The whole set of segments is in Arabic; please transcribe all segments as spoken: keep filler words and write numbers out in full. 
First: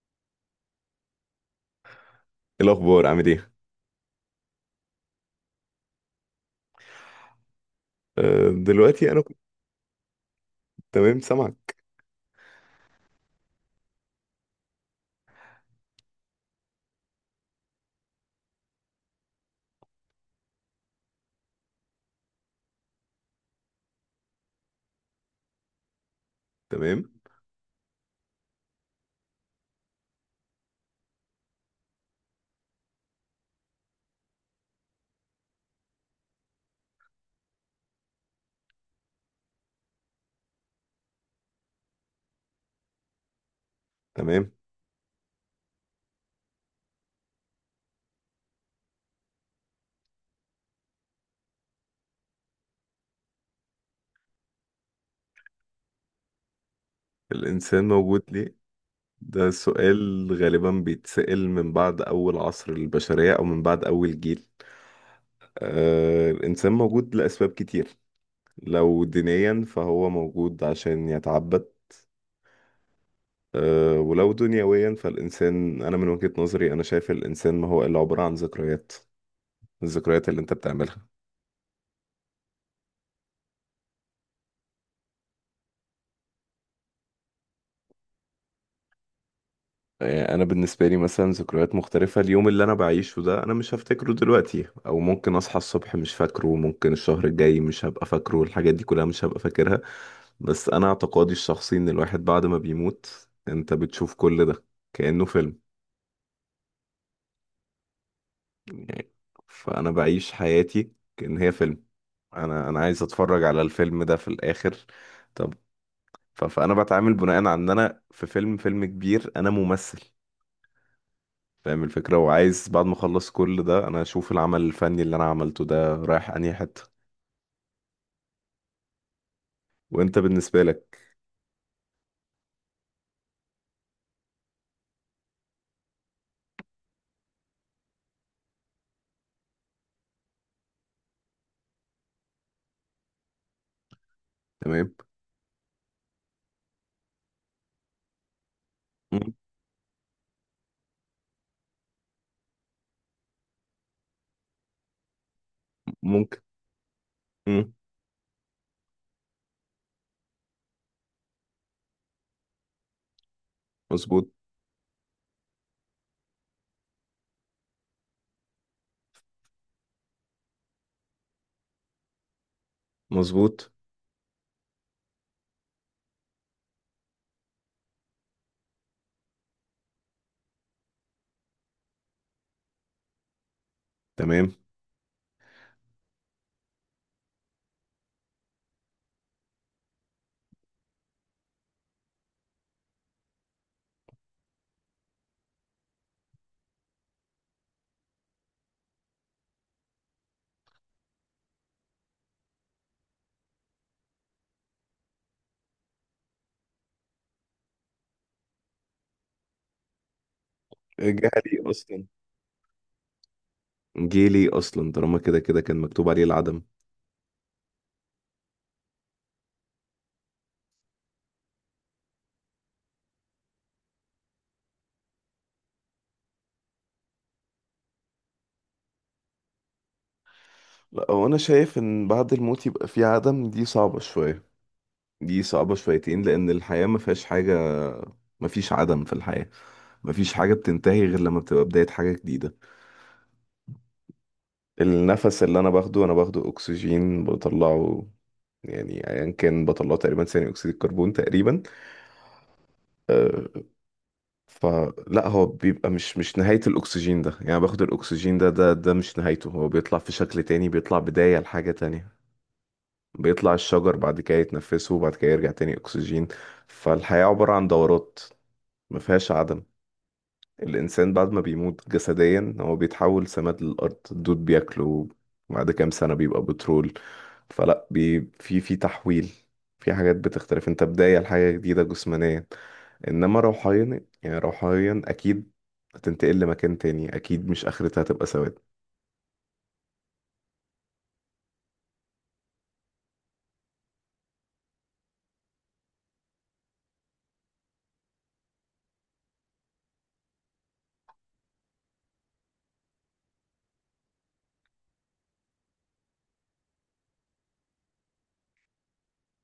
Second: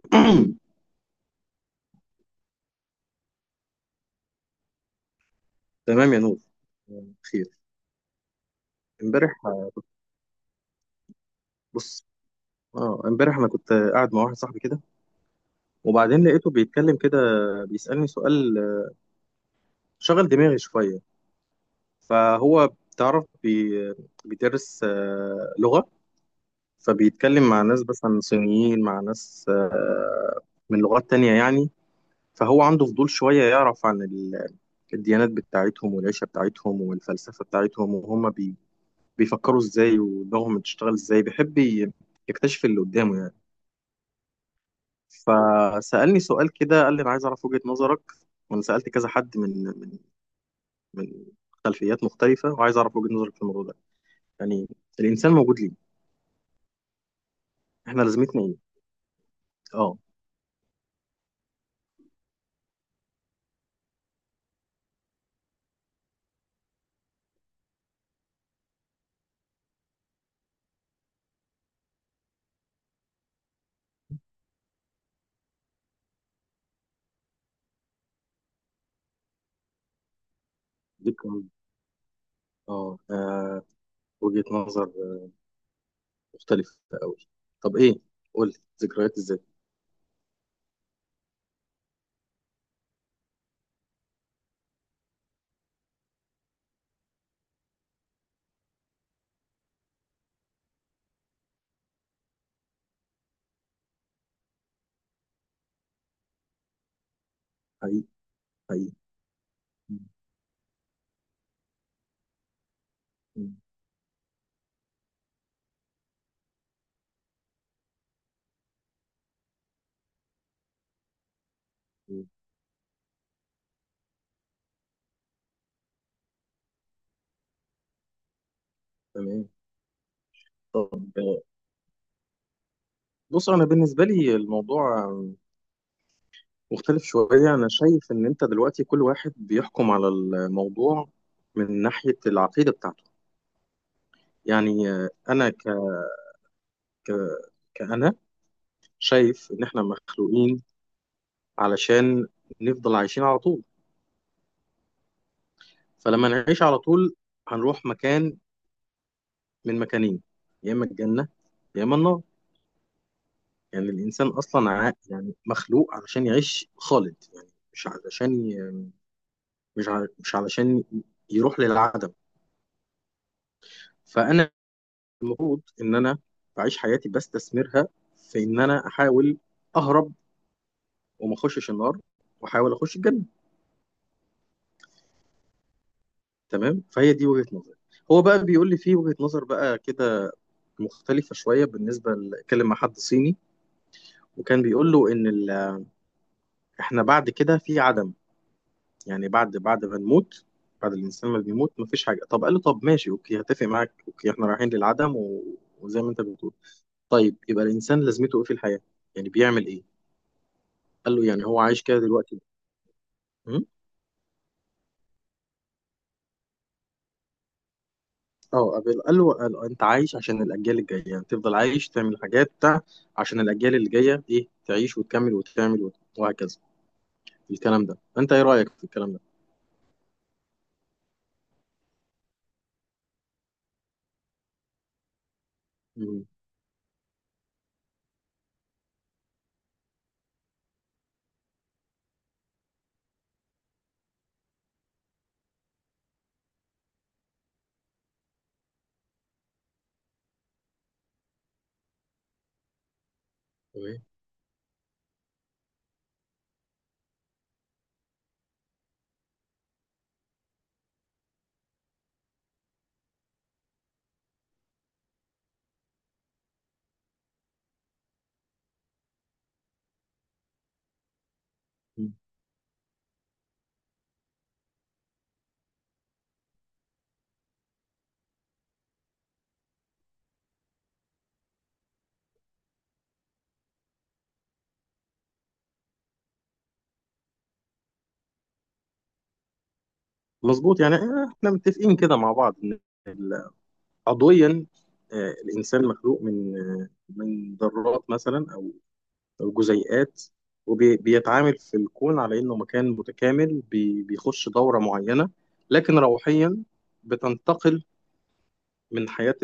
إيه الأخبار عامل إيه؟ تمام يا نور. خير. أه دلوقتي أنا امبارح كنت. تمام، سامعك. بص، اه، امبارح انا كنت قاعد مع واحد صاحبي كده. وبعدين لقيته بيتكلم كده، بيسألني سؤال، شغل دماغي شوية. فهو بتعرف، بي... بيدرس آه، لغة. تمام. فبيتكلم مع ناس مثلا صينيين، مع ناس آه، من لغات تانية يعني. فهو عنده فضول شوية يعرف عن ال... الديانات بتاعتهم والعيشة بتاعتهم والفلسفة بتاعتهم، وهم بي... بيفكروا ازاي، ودماغهم بتشتغل ازاي. بيحب ي- يكتشف اللي قدامه يعني. تمام. فسألني سؤال كده، قال لي: انا عايز اعرف وجهة نظرك، وانا سألت كذا حد من من من خلفيات مختلفة، وعايز اعرف وجهة نظرك في الموضوع ده. يعني الانسان موجود ليه؟ الإنسان احنا موجود لازمتنا ليه؟ ايه؟ ده اه، سؤال غالبا بيتسأل من بعد أول عصر البشرية أو من بعد أول جيل. أه الإنسان موجود لأسباب كتير. لو دينيا فهو موجود عشان يتعبد. أه ولو دنيويا، فالإنسان أنا من وجهة نظري أنا شايف الإنسان ما هو إلا عبارة عن ذكريات. الذكريات اللي أنت بتعملها. دي كمان. اه، آه، وجهة نظر آه، مختلفة قوي. طب ايه، قول لي: ذكريات ازاي؟ يعني انا بالنسبه لي مثلا ذكريات مختلفه، اليوم اللي انا بعيشه ده انا مش هفتكره دلوقتي، او ممكن اصحى الصبح مش فاكره، ممكن الشهر الجاي مش هبقى فاكره الحاجات دي كلها، مش هبقى فاكرها. بس انا اعتقادي الشخصي ان الواحد بعد ما بيموت انت بتشوف كل ده كأنه فيلم. حقيقي، حقيقي. يعني فانا م- بعيش حياتي كأن هي فيلم. انا انا عايز اتفرج م- على الفيلم ده في الاخر. طب. ف- فانا بتعامل بناء على ان انا في فيلم فيلم كبير، انا ممثل. فاهم الفكرة، م. وعايز بعد ما اخلص كل ده انا اشوف العمل الفني اللي انا عملته ده رايح انهي حتة. تمام. وانت بالنسبة طب، لك؟ آه، بص، انا بالنسبة لي الموضوع مختلف شوية. أنا شايف إن أنت دلوقتي كل واحد بيحكم على الموضوع من ناحية العقيدة بتاعته. يعني تمام. آه، أنا ك... ك... كأنا م- شايف إن إحنا مخلوقين علشان نفضل عايشين على طول. فلما ممكن. نعيش على طول م- هنروح مكان من مكانين: يا إما الجنة يا إما النار. يعني الإنسان مظبوط. أصلا ع... يعني مخلوق علشان يعيش خالد يعني. مش علشان ي... مش ع... مش علشان يروح للعدم. مظبوط. فأنا المفروض ان انا بعيش حياتي بستثمرها في ان انا احاول اهرب وما اخشش النار، واحاول اخش الجنه. تمام. تمام، فهي دي وجهه نظري. هو بقى بيقول لي في وجهه نظر بقى كده مختلفه شويه، بالنسبه ل- اتكلم مع حد صيني وكان بيقول له ان ال... احنا بعد كده في عدم. يعني بعد بعد ما نموت، بعد الانسان ما بيموت مفيش حاجه. طب قال له: طب ماشي، اوكي، هتفق معاك، اوكي احنا رايحين للعدم و... وزي ما انت بتقول. طيب يبقى الانسان لازمته ايه في الحياه؟ يعني بيعمل ايه؟ قال له: يعني هو جهلي عايش كده اصلا دلوقتي؟ م? جيلي اصلا طالما كده كده كان مكتوب عليه العدم. اه، قبل قال له قال له انت عايش عشان الاجيال الجايه، يعني تفضل عايش، تعمل حاجات بتاع عشان الاجيال اللي جايه ايه تعيش وتكمل وتعمل وت- وهكذا. الكلام ده، انت ايه رايك في الكلام ده؟ لا، هو انا شايف ان بعد الموت يبقى في عدم دي صعبة شوية. دي صعبة شويتين، مم. لان الحياة ما فيهاش حاجة. ما فيش عدم في الحياة. ما فيش حاجة بتنتهي غير لما بتبقى بداية حاجة جديدة. النفس اللي انا باخده انا باخده اكسجين بطلعه، يعني ايا كان بطلعه تقريبا ثاني اكسيد الكربون تقريبا. آه، تمام. فلا هو بيبقى مش مش نهاية الاكسجين ده، يعني باخد الاكسجين ده ده ده مش نهايته، هو بيطلع في شكل تاني، بيطلع بداية لحاجة تانية. بيطلع الشجر بعد كده يتنفسه وبعد كده يرجع تاني اكسجين. فالحياة عبارة عن دورات، ما فيهاش عدم. الإنسان بعد ما بيموت مم. جسديا هو بيتحول سماد للأرض، الدود بياكله، بعد كام سنة بيبقى بترول. فلا بي في في تحويل. في حاجات بتختلف، انت بداية لحاجة جديدة جسمانيا. انما روحيا، يعني روحيا اكيد هتنتقل لمكان تاني، اكيد مش اخرتها هتبقى سواد. مظبوط. يعني آه، احنا متفقين كده مع بعض ان ال- عضويا آه، الانسان مخلوق من آه، من ذرات مثلا او او جزيئات. وبيتعامل في الكون على انه مكان متكامل، بي- بيخش دوره معينه. لكن روحيا بتنتقل من حياه،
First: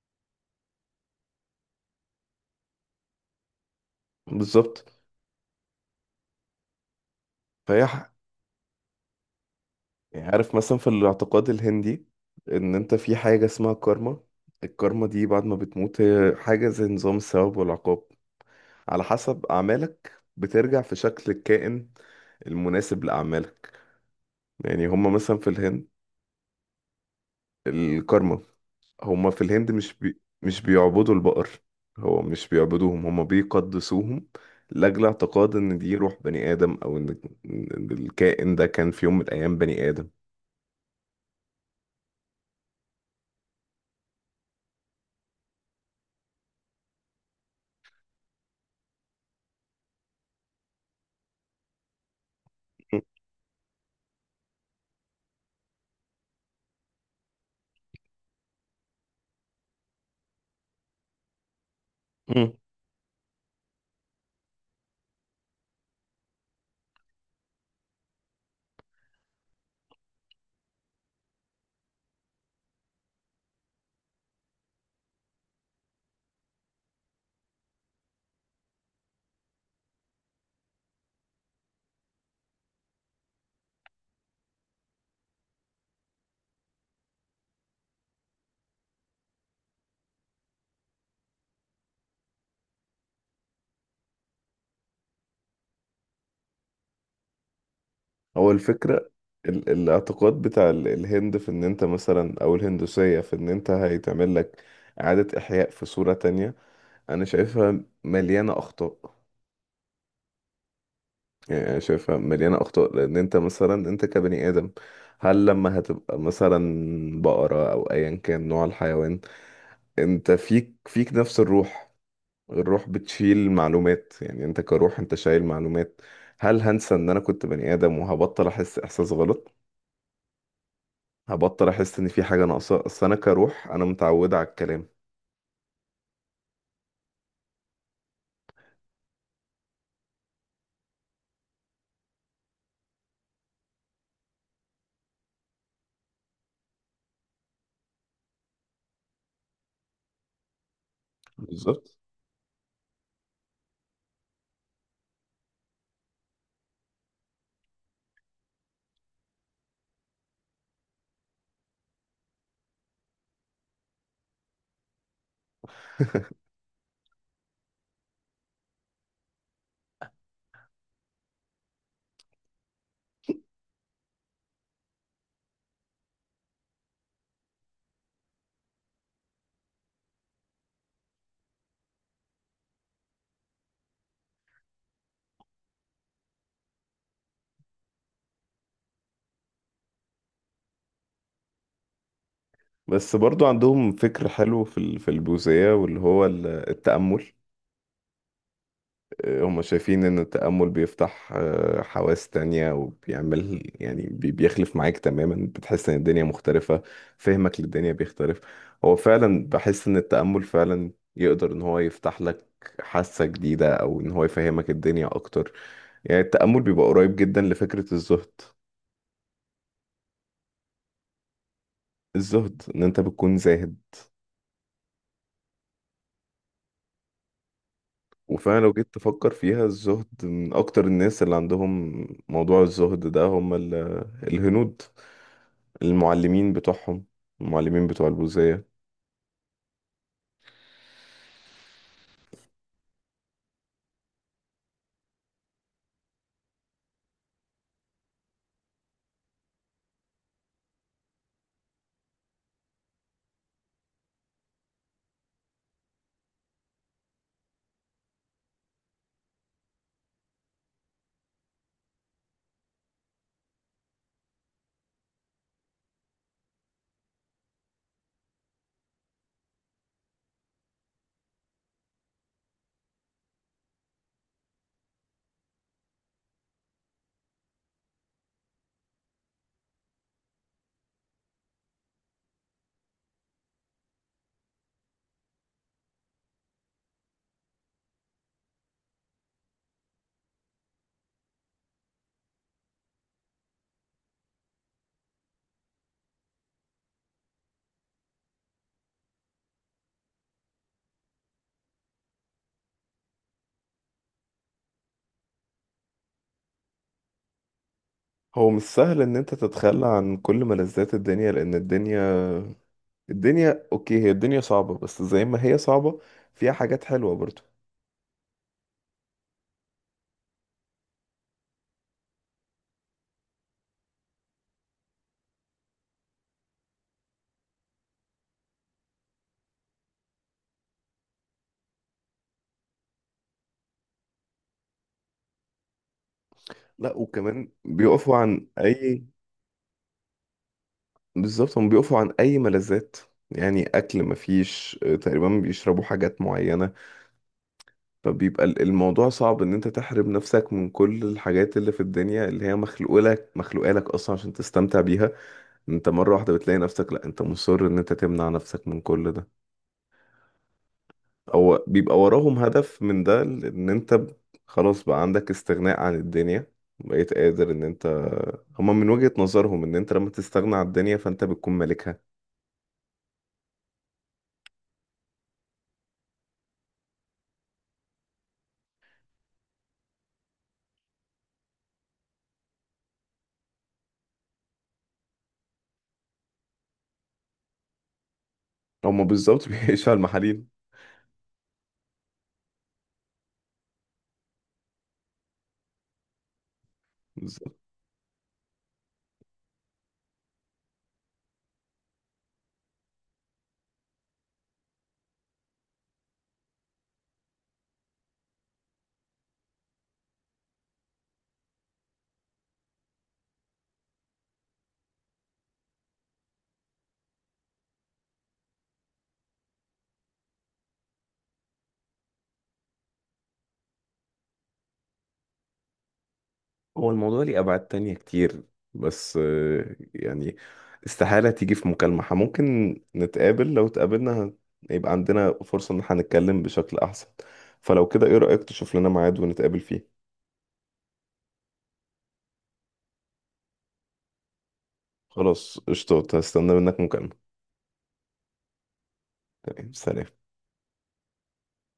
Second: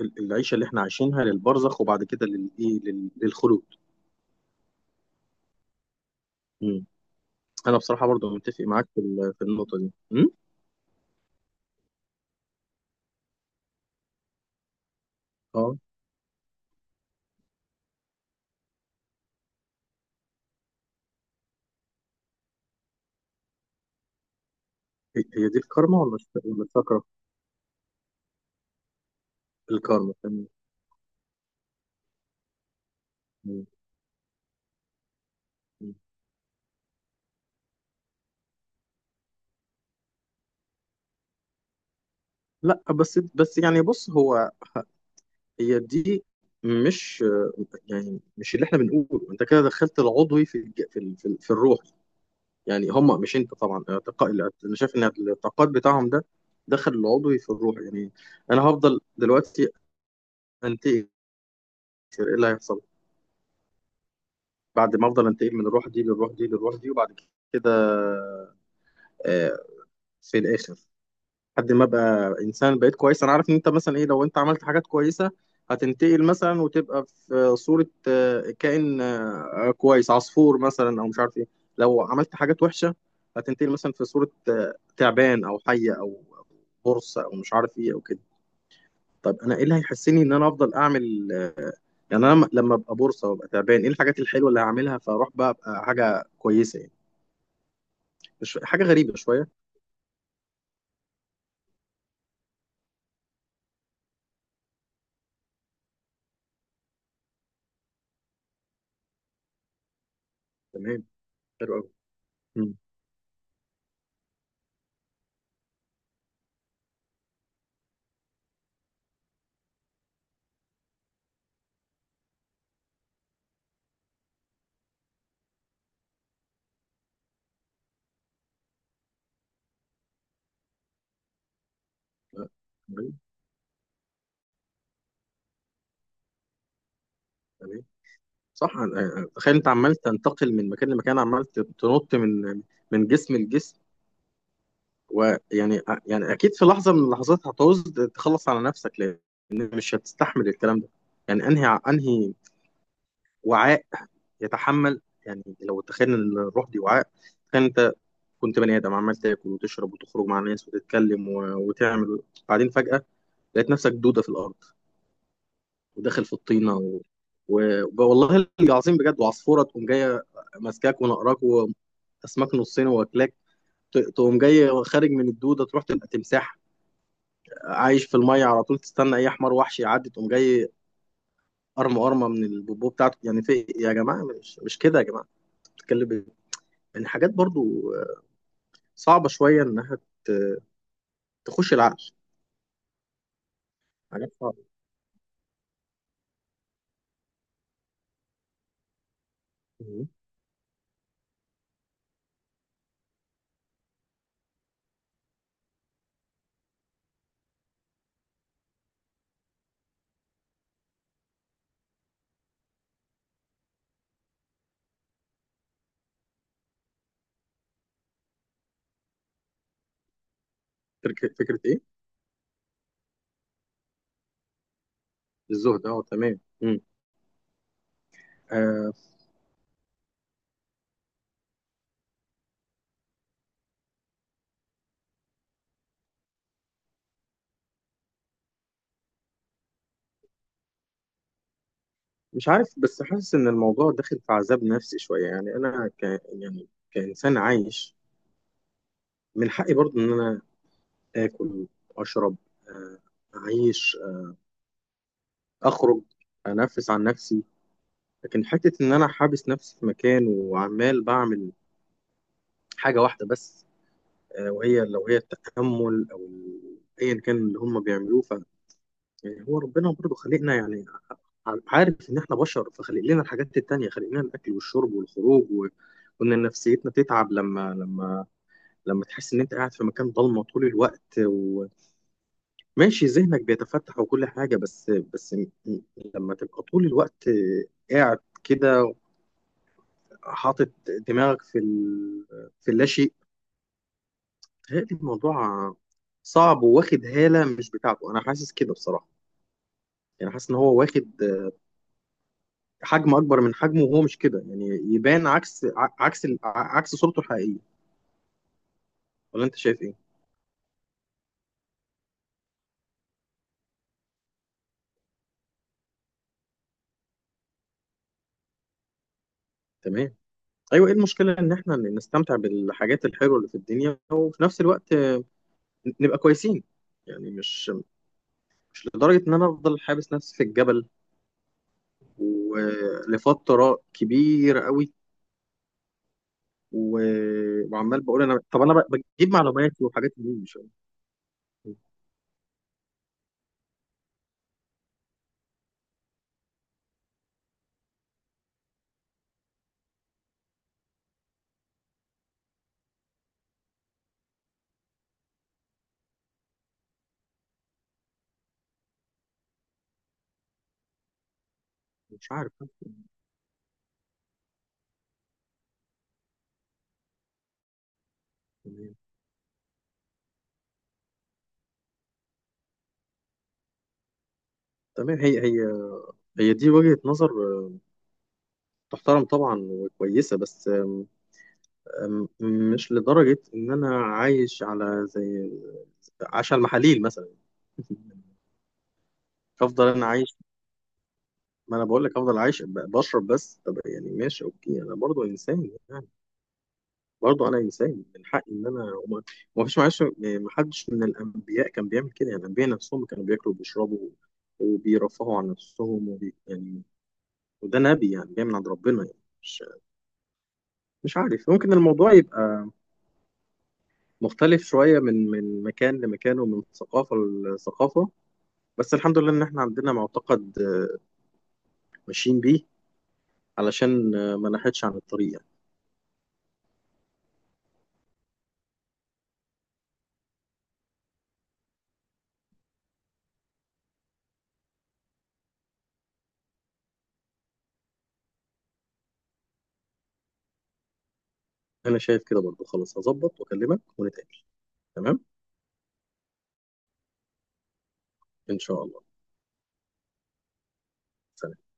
ال- العيشه اللي احنا عايشينها للبرزخ، وبعد كده للايه، لل- للخلود. بالظبط. مم. انا فهي بصراحه ح- برضو متفق معاك في ال- في النقطه دي. يعني مم؟ عارف مثلا في الاعتقاد الهندي ان انت في حاجة اسمها كارما. الكارما دي بعد ما اه، بتموت هي حاجة زي نظام الثواب والعقاب. على حسب أعمالك بترجع في شكل الكائن المناسب لأعمالك. يعني هما هي مثلا هي في دي الهند. الكارما ولا الش- ولا الشاكرا؟ الكارما. هما في الهند مش الكارما، بي... تمام. مش بيعبدوا البقر. هو مش بيعبدوهم، هما مم. بيقدسوهم. لأجل اعتقاد إن مم. دي روح بني آدم، أو إن إن الكائن ده كان في يوم من الأيام بني آدم. لا بس بس يعني. بص هو، هي دي، مش يعني، مش اللي احنا بنقوله. انت كده دخلت العضوي في الج- في ال- في, ال- في الروح. يعني هم، مش انت طبعا اعتقاد. انا شايف ان الاعتقاد بتاعهم ده دخل العضوي في الروح يعني. انا هفضل دلوقتي انتقد، ايه اللي مم. هيحصل بعد ما افضل انتقل من الروح دي للروح دي للروح دي، وبعد كده آه، في الاخر، لحد ما ابقى انسان بقيت كويس. انا عارف ان انت مثلا ايه، لو انت عملت حاجات كويسه هتنتقل مثلا وتبقى في صوره آه، كائن آه، كويس، عصفور مثلا او مش عارف ايه. لو عملت حاجات وحشه هتنتقل مثلا في صوره آه، تعبان او حيه او برصه او مش عارف ايه او كده. طب انا ايه اللي هيحسني ان انا افضل اعمل آه، يعني انا لما لما ابقى بورصه وابقى تعبان، ايه الحاجات الحلوه اللي هعملها فاروح بقى ابقى حاجه كويسه يعني؟ هو مش حاجه الفكرة. غريبه شويه؟ ال... الاعتقاد بتاع ال- الهند في إن أنت مثلا، أو الهندوسية، في إن أنت هيتعمل لك إعادة إحياء في صورة تانية. انا شايفها مليانه اخطاء. تمام. يعني حلو انا قوي. شايفها مليانه مم. اخطاء، لان انت مثلا انت كبني ادم، هل لما هتبقى مثلا بقره او ايا كان نوع الحيوان، انت فيك فيك نفس الروح. الروح بتشيل معلومات، يعني انت كروح انت شايل معلومات. هل هنسى ان انا كنت بني ادم وهبطل احس احساس غلط؟ هبطل احس ان في حاجه آه، ناقصه، اصل انا تمام. كروح انا متعوده على الكلام. تمام. صح. أنا- أنا- تخيل انت عمال تنتقل من مكان لمكان، عمال تنط من من جسم لجسم. ويعني آه، يعني اكيد في لحظه من اللحظات هتعوز تخلص على نفسك، لان مش هتستحمل الكلام ده. يعني انهي بالظبط. انهي وعاء يتحمل؟ يعني لو تخيل ان الروح دي وعاء، كانت كنت بني ادم عمال تاكل وتشرب وتخرج مع ناس وتتكلم و... وتعمل. بعدين فجاه لقيت نفسك دوده في الارض، وداخل في الطينه و... و... والله العظيم بجد، وعصفوره تقوم جايه ماسكاك ونقراك واسماك نصين واكلاك. ت- تقوم جاي خارج من الدوده تروح تبقى تمساح عايش في الميه على طول، تستنى اي حمار وحش يعدي، تقوم جاي قرمه قرمه من البوبو بتاعته. يعني في إيه يا جماعه؟ مش مش كده يا جماعه، بتتكلم إيه؟ يعني حاجات برضو صعبه شويه انها ت- تخش العقل. بس برضو عندهم فكر حاجات حلو صعبه. في ال- في البوذية، واللي هو ال- التأمل. هم شايفين ان التأمل بيفتح آه، حواس تانية، وبيعمل يعني بي- بيخلف معاك تماما، بتحس ان الدنيا مختلفة، فهمك للدنيا بيختلف. هو فعلا بحس ان التأمل فعلا يقدر ان هو يفتح لك حاسة جديدة، او ان هو يفهمك الدنيا اكتر. يعني التأمل بيبقى قريب جدا لفكرة الزهد. فكرة فكرة إيه؟ الزهد ان انت بتكون زاهد. الزهد، أه تمام. مم. وفعلا لو آه، جيت تفكر فيها، الزهد، من اكتر الناس اللي عندهم موضوع الزهد ده هم ال- الهنود، المعلمين بتوعهم، المعلمين بتوع البوذية. مش عارف بس حاسس إن الموضوع داخل في عذاب نفسي شوية. يعني أنا ك يعني كإنسان عايش، من حقي برضه إن أنا آكل، أشرب، آه أعيش، آه أخرج، أنفس عن نفسي. لكن حتة إن أنا حابس نفسي في مكان وعمال بعمل حاجة واحدة بس، آه وهي لو هي التأمل أو ال- أيا كان اللي هم بيعملوه. يعني هو ربنا برضه خلقنا يعني. ع- عارف ان احنا بشر، فخلق لنا الحاجات التانية، خلق لنا الاكل والشرب والخروج و... وان نفسيتنا تتعب لما لما لما تحس ان انت قاعد في مكان ضلمه طول الوقت، وماشي ذهنك بيتفتح وكل حاجه. بس بس م- م- لما تبقى طول الوقت قاعد كده حاطط دماغك في ال... في اللاشيء. بيتهيألي الموضوع صعب وواخد هاله مش بتاعته. انا حاسس كده بصراحه. يعني حاسس ان هو واخد حجم اكبر من حجمه وهو مش كده يعني. يبان عكس، ع- عكس ال- ع- عكس صورته الحقيقيه. هو مش سهل ان انت ولا انت شايف تتخلى ايه؟ عن كل ملذات الدنيا، لان الدنيا الدنيا اوكي هي الدنيا صعبة، بس زي ما هي صعبة فيها حاجات حلوة برضو. تمام. ايوه، ايه المشكله ان احنا نستمتع بالحاجات الحلوه اللي في الدنيا وفي نفس الوقت نبقى كويسين؟ يعني مش مش لدرجه ان انا افضل حابس نفسي في الجبل ولفتره كبيره قوي، لا، وكمان و- وعمال بيقفوا بقول: انا عن طب انا ب- اي. بجيب معلومات وحاجات منين؟ مش بالظبط، هم بيقفوا عن اي ملذات. يعني اكل مفيش، آه، تقريبا بيشربوا حاجات معينة. فبيبقى ال- الموضوع صعب، ان انت تحرم نفسك من كل الحاجات اللي في الدنيا اللي هي مخلوقة لك، مخلوقة لك اصلا عشان تستمتع بيها. انت مرة واحدة بتلاقي نفسك، لا انت مصر ان انت تمنع نفسك من كل ده، او بيبقى مش وراهم عارف. هدف من ده ان انت ب- خلاص بقى عندك استغناء عن الدنيا. بقيت قادر ان انت، هما من تمام. وجهة نظرهم ان انت لما تستغنى عن الدنيا فانت بتكون مالكها. تمام. هي هي هي دي وجهة نظر آه، تحترم طبعا وكويسة، بس آه، أم- مش لدرجة إن أنا عايش على زي عايش على المحاليل مثلا. هما بالظبط أفضل بيعيشوا على أنا عايش. المحاليل. ما أنا بقول لك: أفضل عايش ب- بشرب بس. طب يعني ماشي أوكي، أنا برضو إنسان يعني، برضو أنا إنسان من حقي إن أنا، وما وما فيش معلش ما حدش من الأنبياء كان بيعمل كده يعني. الأنبياء نفسهم كانوا بياكلوا وبيشربوا وبيرفهوا عن نفسهم وبي يعني. وده نبي يعني جاي من عند ربنا يعني. مش مش عارف، ممكن الموضوع يبقى مختلف شوية من من مكان لمكان ومن ثقافة لثقافة. بس الحمد لله ان احنا عندنا معتقد آه، ماشيين بيه علشان آه، ما نحيدش عن الطريق يعني. هو الموضوع ليه أبعاد تانية كتير، بس آه، يعني استحالة تيجي في مكالمة. ح- ممكن نتقابل، لو اتقابلنا هت- يبقى عندنا فرصة إن احنا نتكلم بشكل أحسن. فلو كده إيه رأيك تشوف لنا ميعاد ونتقابل فيه؟ انا شايف كده برضو، خلاص هظبط واكلمك ونتقابل. تمام، خلاص قشطة، هستنى منك مكالمة. ان شاء الله. تمام، سلام. سلام.